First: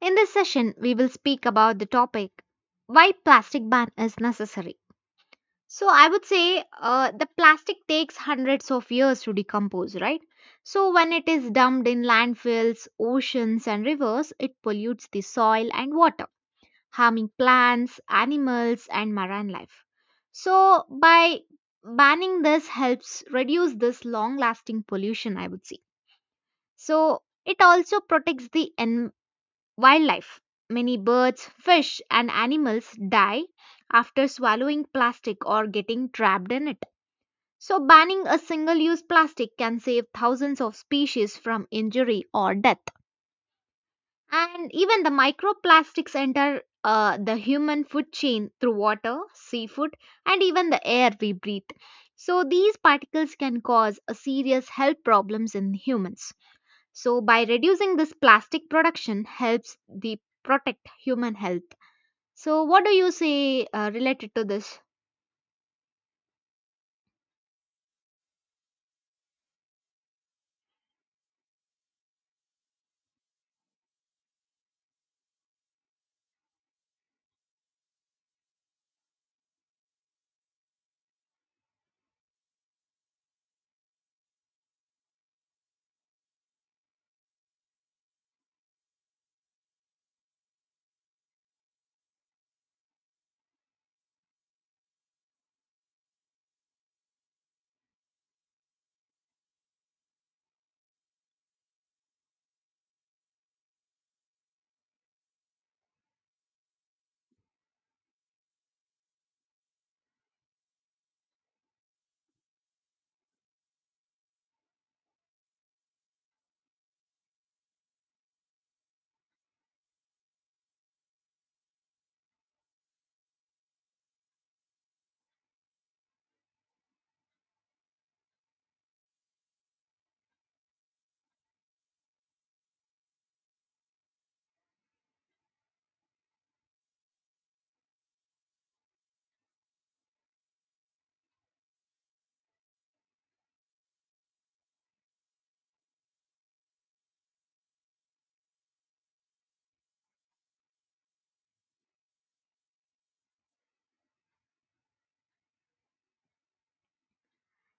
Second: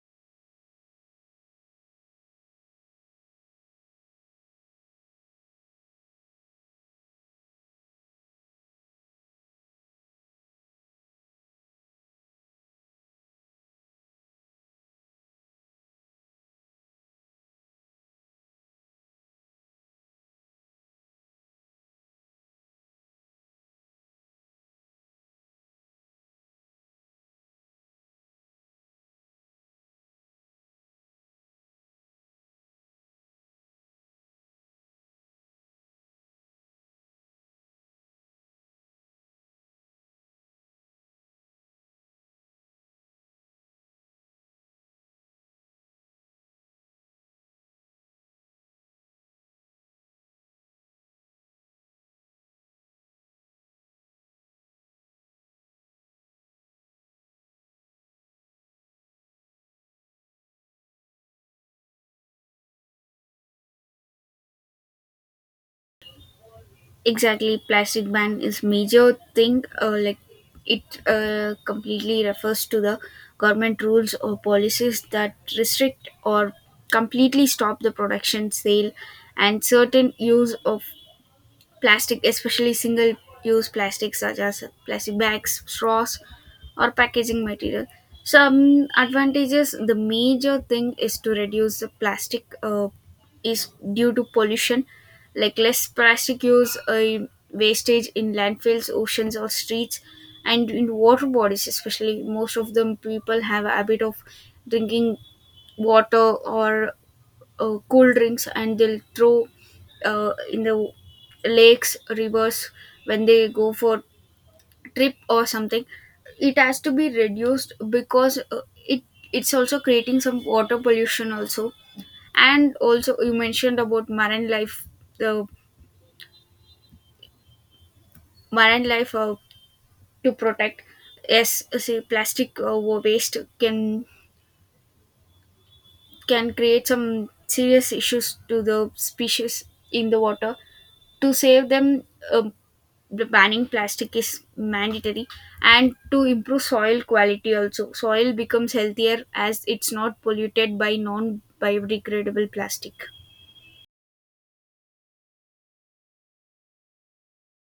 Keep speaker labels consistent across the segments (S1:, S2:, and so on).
S1: In this session, we will speak about the topic why plastic ban is necessary. So I would say the plastic takes hundreds of years to decompose, right? So when it is dumped in landfills, oceans, and rivers, it pollutes the soil and water, harming plants, animals, and marine life. So by banning this helps reduce this long-lasting pollution, I would say. So it also protects wildlife. Many birds, fish, and animals die after swallowing plastic or getting trapped in it. So, banning a single use plastic can save thousands of species from injury or death. And even the microplastics enter the human food chain through water, seafood, and even the air we breathe. So, these particles can cause a serious health problems in humans. So by reducing this plastic production helps the protect human health. So what do you say related to this?
S2: Exactly, plastic ban is major thing, like it completely refers to the government rules or policies that restrict or completely stop the production sale and certain use of plastic, especially single use plastics such as plastic bags, straws, or packaging material. Some advantages, the major thing is to reduce the plastic is due to pollution, like less plastic use, wastage in landfills, oceans, or streets, and in water bodies, especially. Most of them people have a habit of drinking water or cool drinks and they'll throw in the lakes rivers when they go for trip or something. It has to be reduced because it's also creating some water pollution also, and also you mentioned about marine life, the marine life to protect. Yes, say plastic waste can create some serious issues to the species in the water. To save them, um, the banning plastic is mandatory, and to improve soil quality also. Soil becomes healthier as it's not polluted by non biodegradable plastic.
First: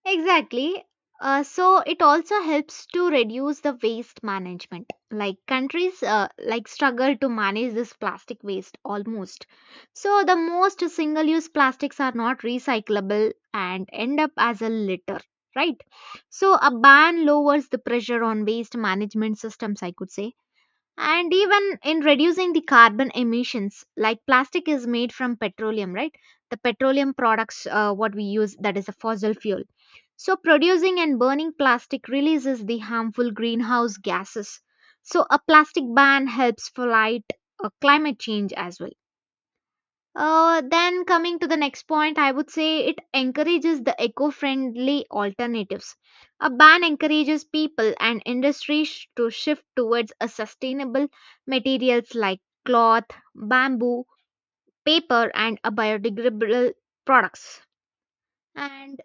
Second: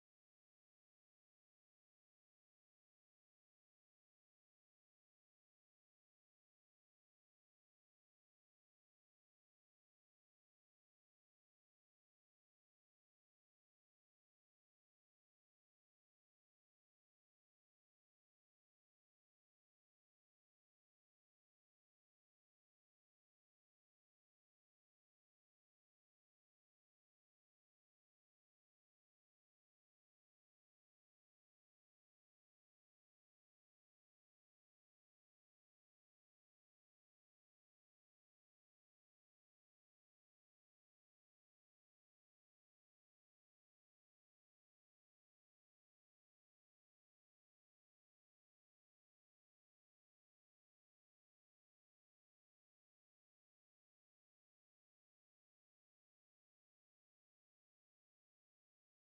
S1: Exactly. So it also helps to reduce the waste management. Like countries like struggle to manage this plastic waste almost. So the most single-use plastics are not recyclable and end up as a litter, right? So a ban lowers the pressure on waste management systems, I could say. And even in reducing the carbon emissions, like plastic is made from petroleum, right? The petroleum products what we use, that is a fossil fuel. So producing and burning plastic releases the harmful greenhouse gases. So a plastic ban helps fight climate change as well. Then coming to the next point, I would say it encourages the eco-friendly alternatives. A ban encourages people and industries to shift towards a sustainable materials like cloth, bamboo, paper, and a biodegradable products. And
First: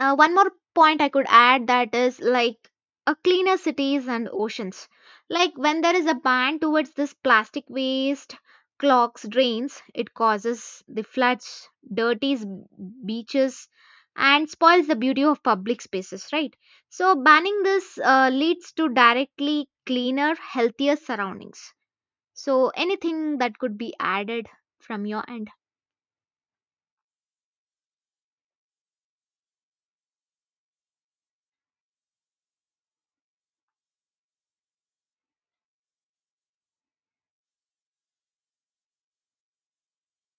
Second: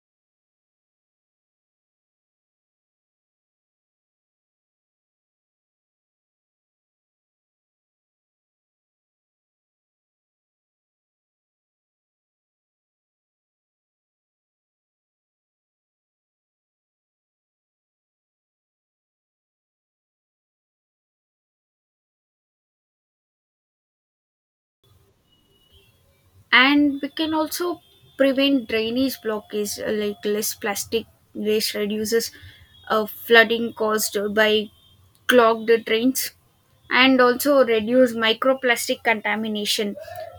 S1: one more point I could add, that is like a cleaner cities and oceans. Like when there is a ban towards this plastic waste, clogs drains, it causes the floods, dirties beaches, and spoils the beauty of public spaces, right? So banning this leads to directly cleaner, healthier surroundings. So anything that could be added from your end?
S2: And we can also prevent drainage blockage, like less plastic waste reduces flooding caused by clogged drains, and also reduce microplastic contamination,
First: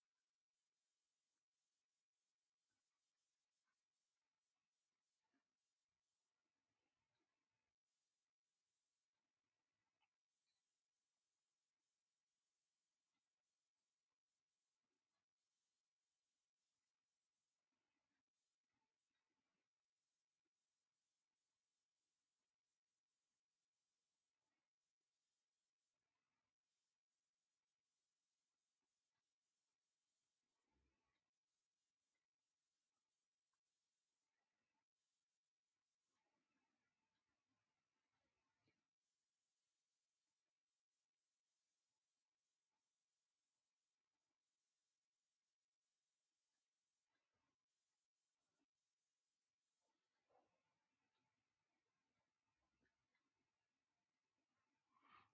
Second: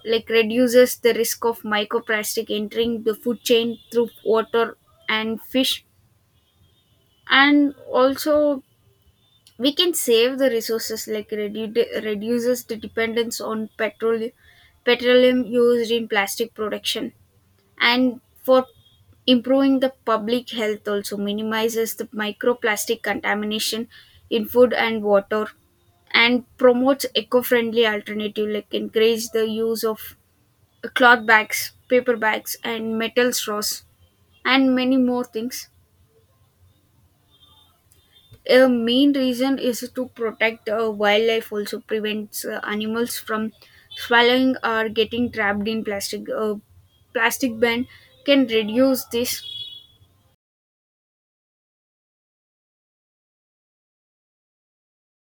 S2: like reduces the risk of microplastic entering the food chain through water and fish. And also we can save the resources, like reduces the dependence on petroleum used in plastic production. And for improving the public health, also minimizes the microplastic contamination in food and water, and promotes eco-friendly alternative, like encourage the use of cloth bags, paper bags and metal straws, and many more things. A main reason is to protect wildlife, also prevents animals from swallowing or getting trapped in plastic. A plastic ban can reduce this.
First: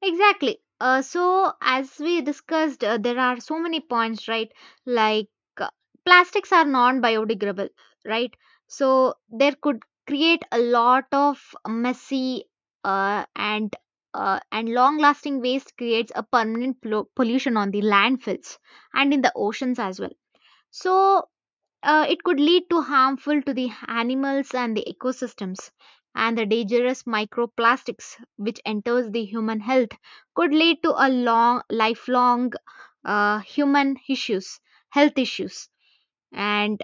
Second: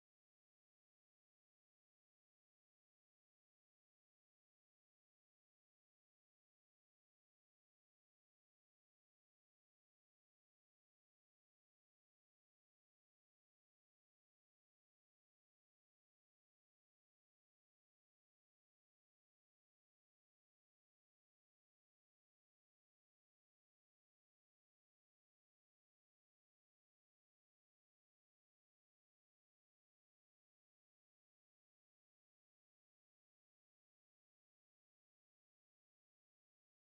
S1: Exactly. So, as we discussed, there are so many points, right? Like uh, plastics are non biodegradable, right? So, there could create a lot of messy uh, and and long-lasting waste creates a permanent pollution on the landfills and in the oceans as well. So it could lead to harmful to the animals and the ecosystems, and the dangerous microplastics which enters the human health could lead to a long lifelong human issues, health issues. And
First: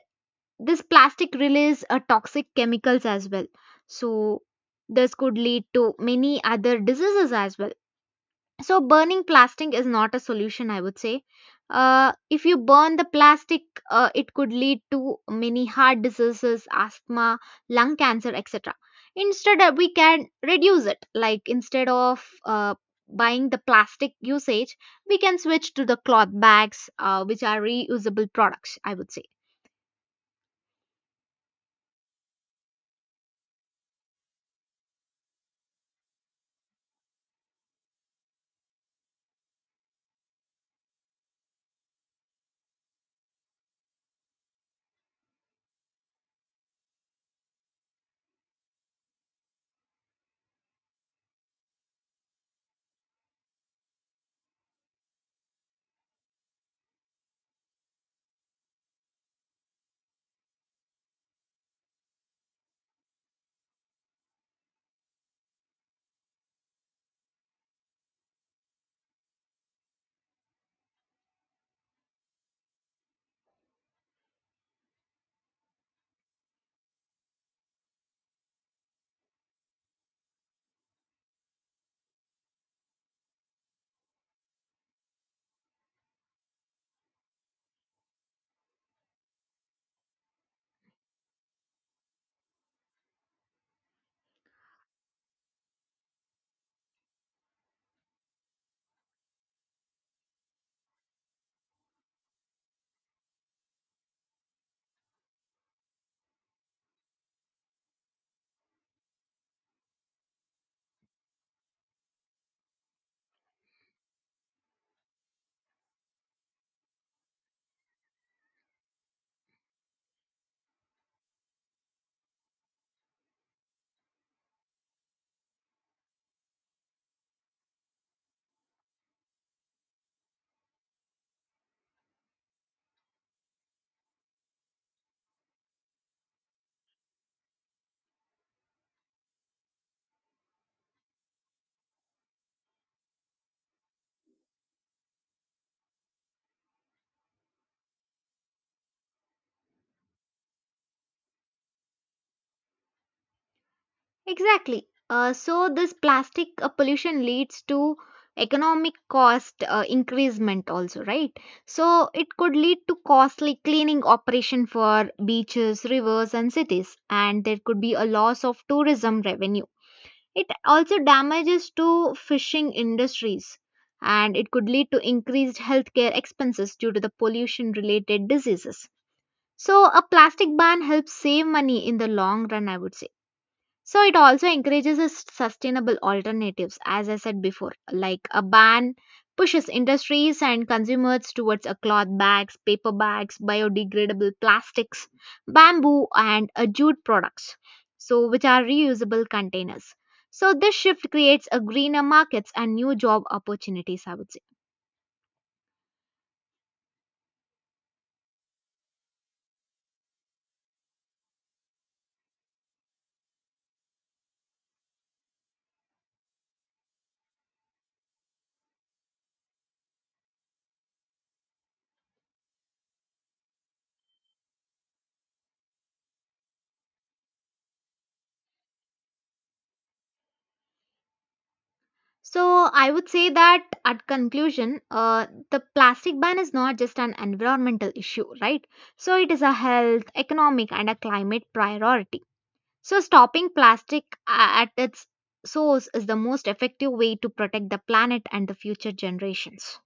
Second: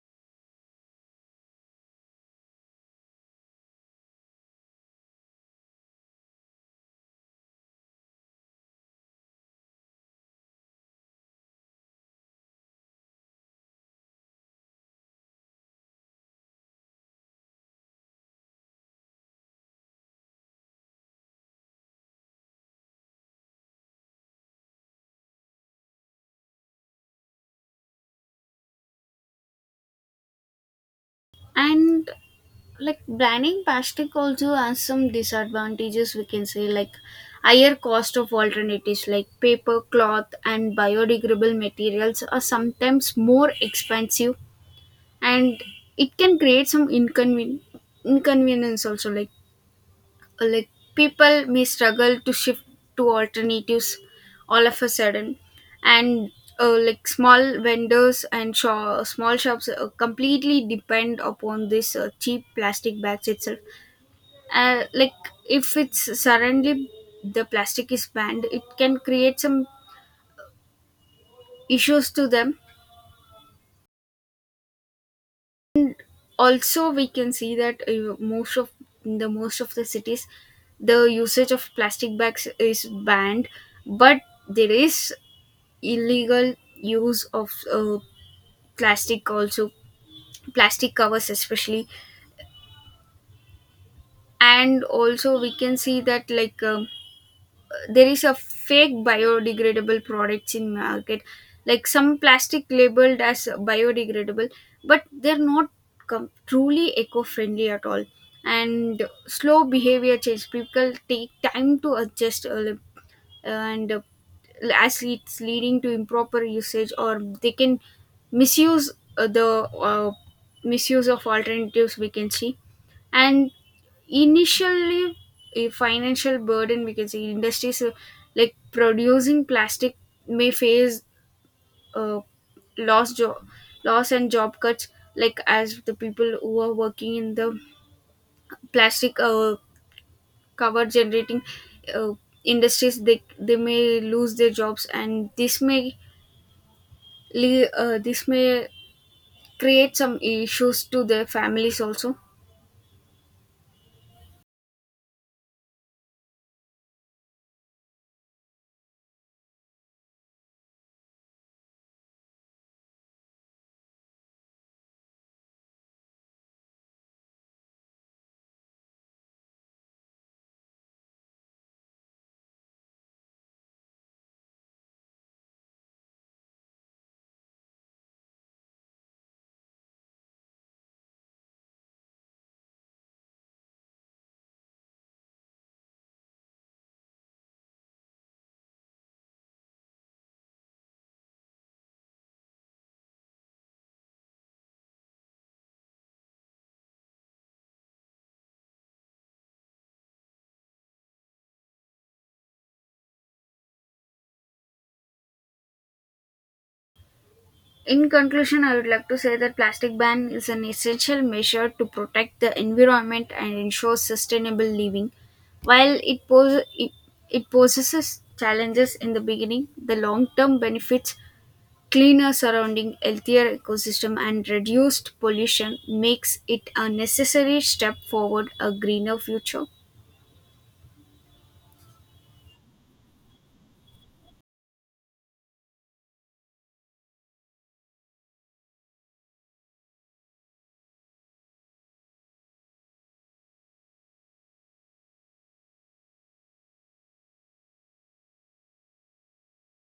S1: this plastic release toxic chemicals as well, so this could lead to many other diseases as well. So burning plastic is not a solution, I would say. If you burn the plastic, it could lead to many heart diseases, asthma, lung cancer, etc. Instead, we can reduce it. Like instead of buying the plastic usage, we can switch to the cloth bags, which are reusable products, I would say.
S2: And like banning plastic also has some disadvantages, we can say, like higher cost of alternatives like paper, cloth and biodegradable materials are sometimes more expensive. And it can create some inconvenience also, like people may struggle to shift to alternatives all of a sudden. And like small vendors and small shops completely depend upon this cheap plastic bags itself. Like if it's suddenly the plastic is banned, it can create some issues to them. Also we can see that most of in the most of the cities the usage of plastic bags is banned, but there is illegal use of plastic also, plastic covers especially. And also we can see that, like there is a fake biodegradable products in market, like some plastic labeled as biodegradable but they're not truly eco-friendly at all. And slow behavior change, people take time to adjust, and as it's leading to improper usage or they can misuse the uh, misuse of alternatives, we can see. And initially a financial burden we can see, industries like producing plastic may face uh, loss job loss and job cuts, like as the people who are working in the plastic cover generating uh, industries, they may lose their jobs, and this may this may create some issues to their families also.
S1: Exactly. So this plastic pollution leads to economic cost increasement also, right? So it could lead to costly cleaning operation for beaches, rivers, and cities, and there could be a loss of tourism revenue. It also damages to fishing industries, and it could lead to increased healthcare expenses due to the pollution related diseases. So a plastic ban helps save money in the long run, I would say. So it also encourages us sustainable alternatives, as I said before. Like a ban pushes industries and consumers towards a cloth bags, paper bags, biodegradable plastics, bamboo, and jute products, so which are reusable containers. So this shift creates a greener markets and new job opportunities, I would say.
S2: In conclusion, I would like to say that plastic ban is an essential measure to protect the environment and ensure sustainable living. While it poses challenges in the beginning, the long term benefits, cleaner surrounding, healthier ecosystem and reduced pollution makes it a necessary step forward a greener future.
S1: So I would say that at conclusion, the plastic ban is not just an environmental issue, right? So it is a health, economic, and a climate priority. So stopping plastic at its source is the most effective way to protect the planet and the future generations.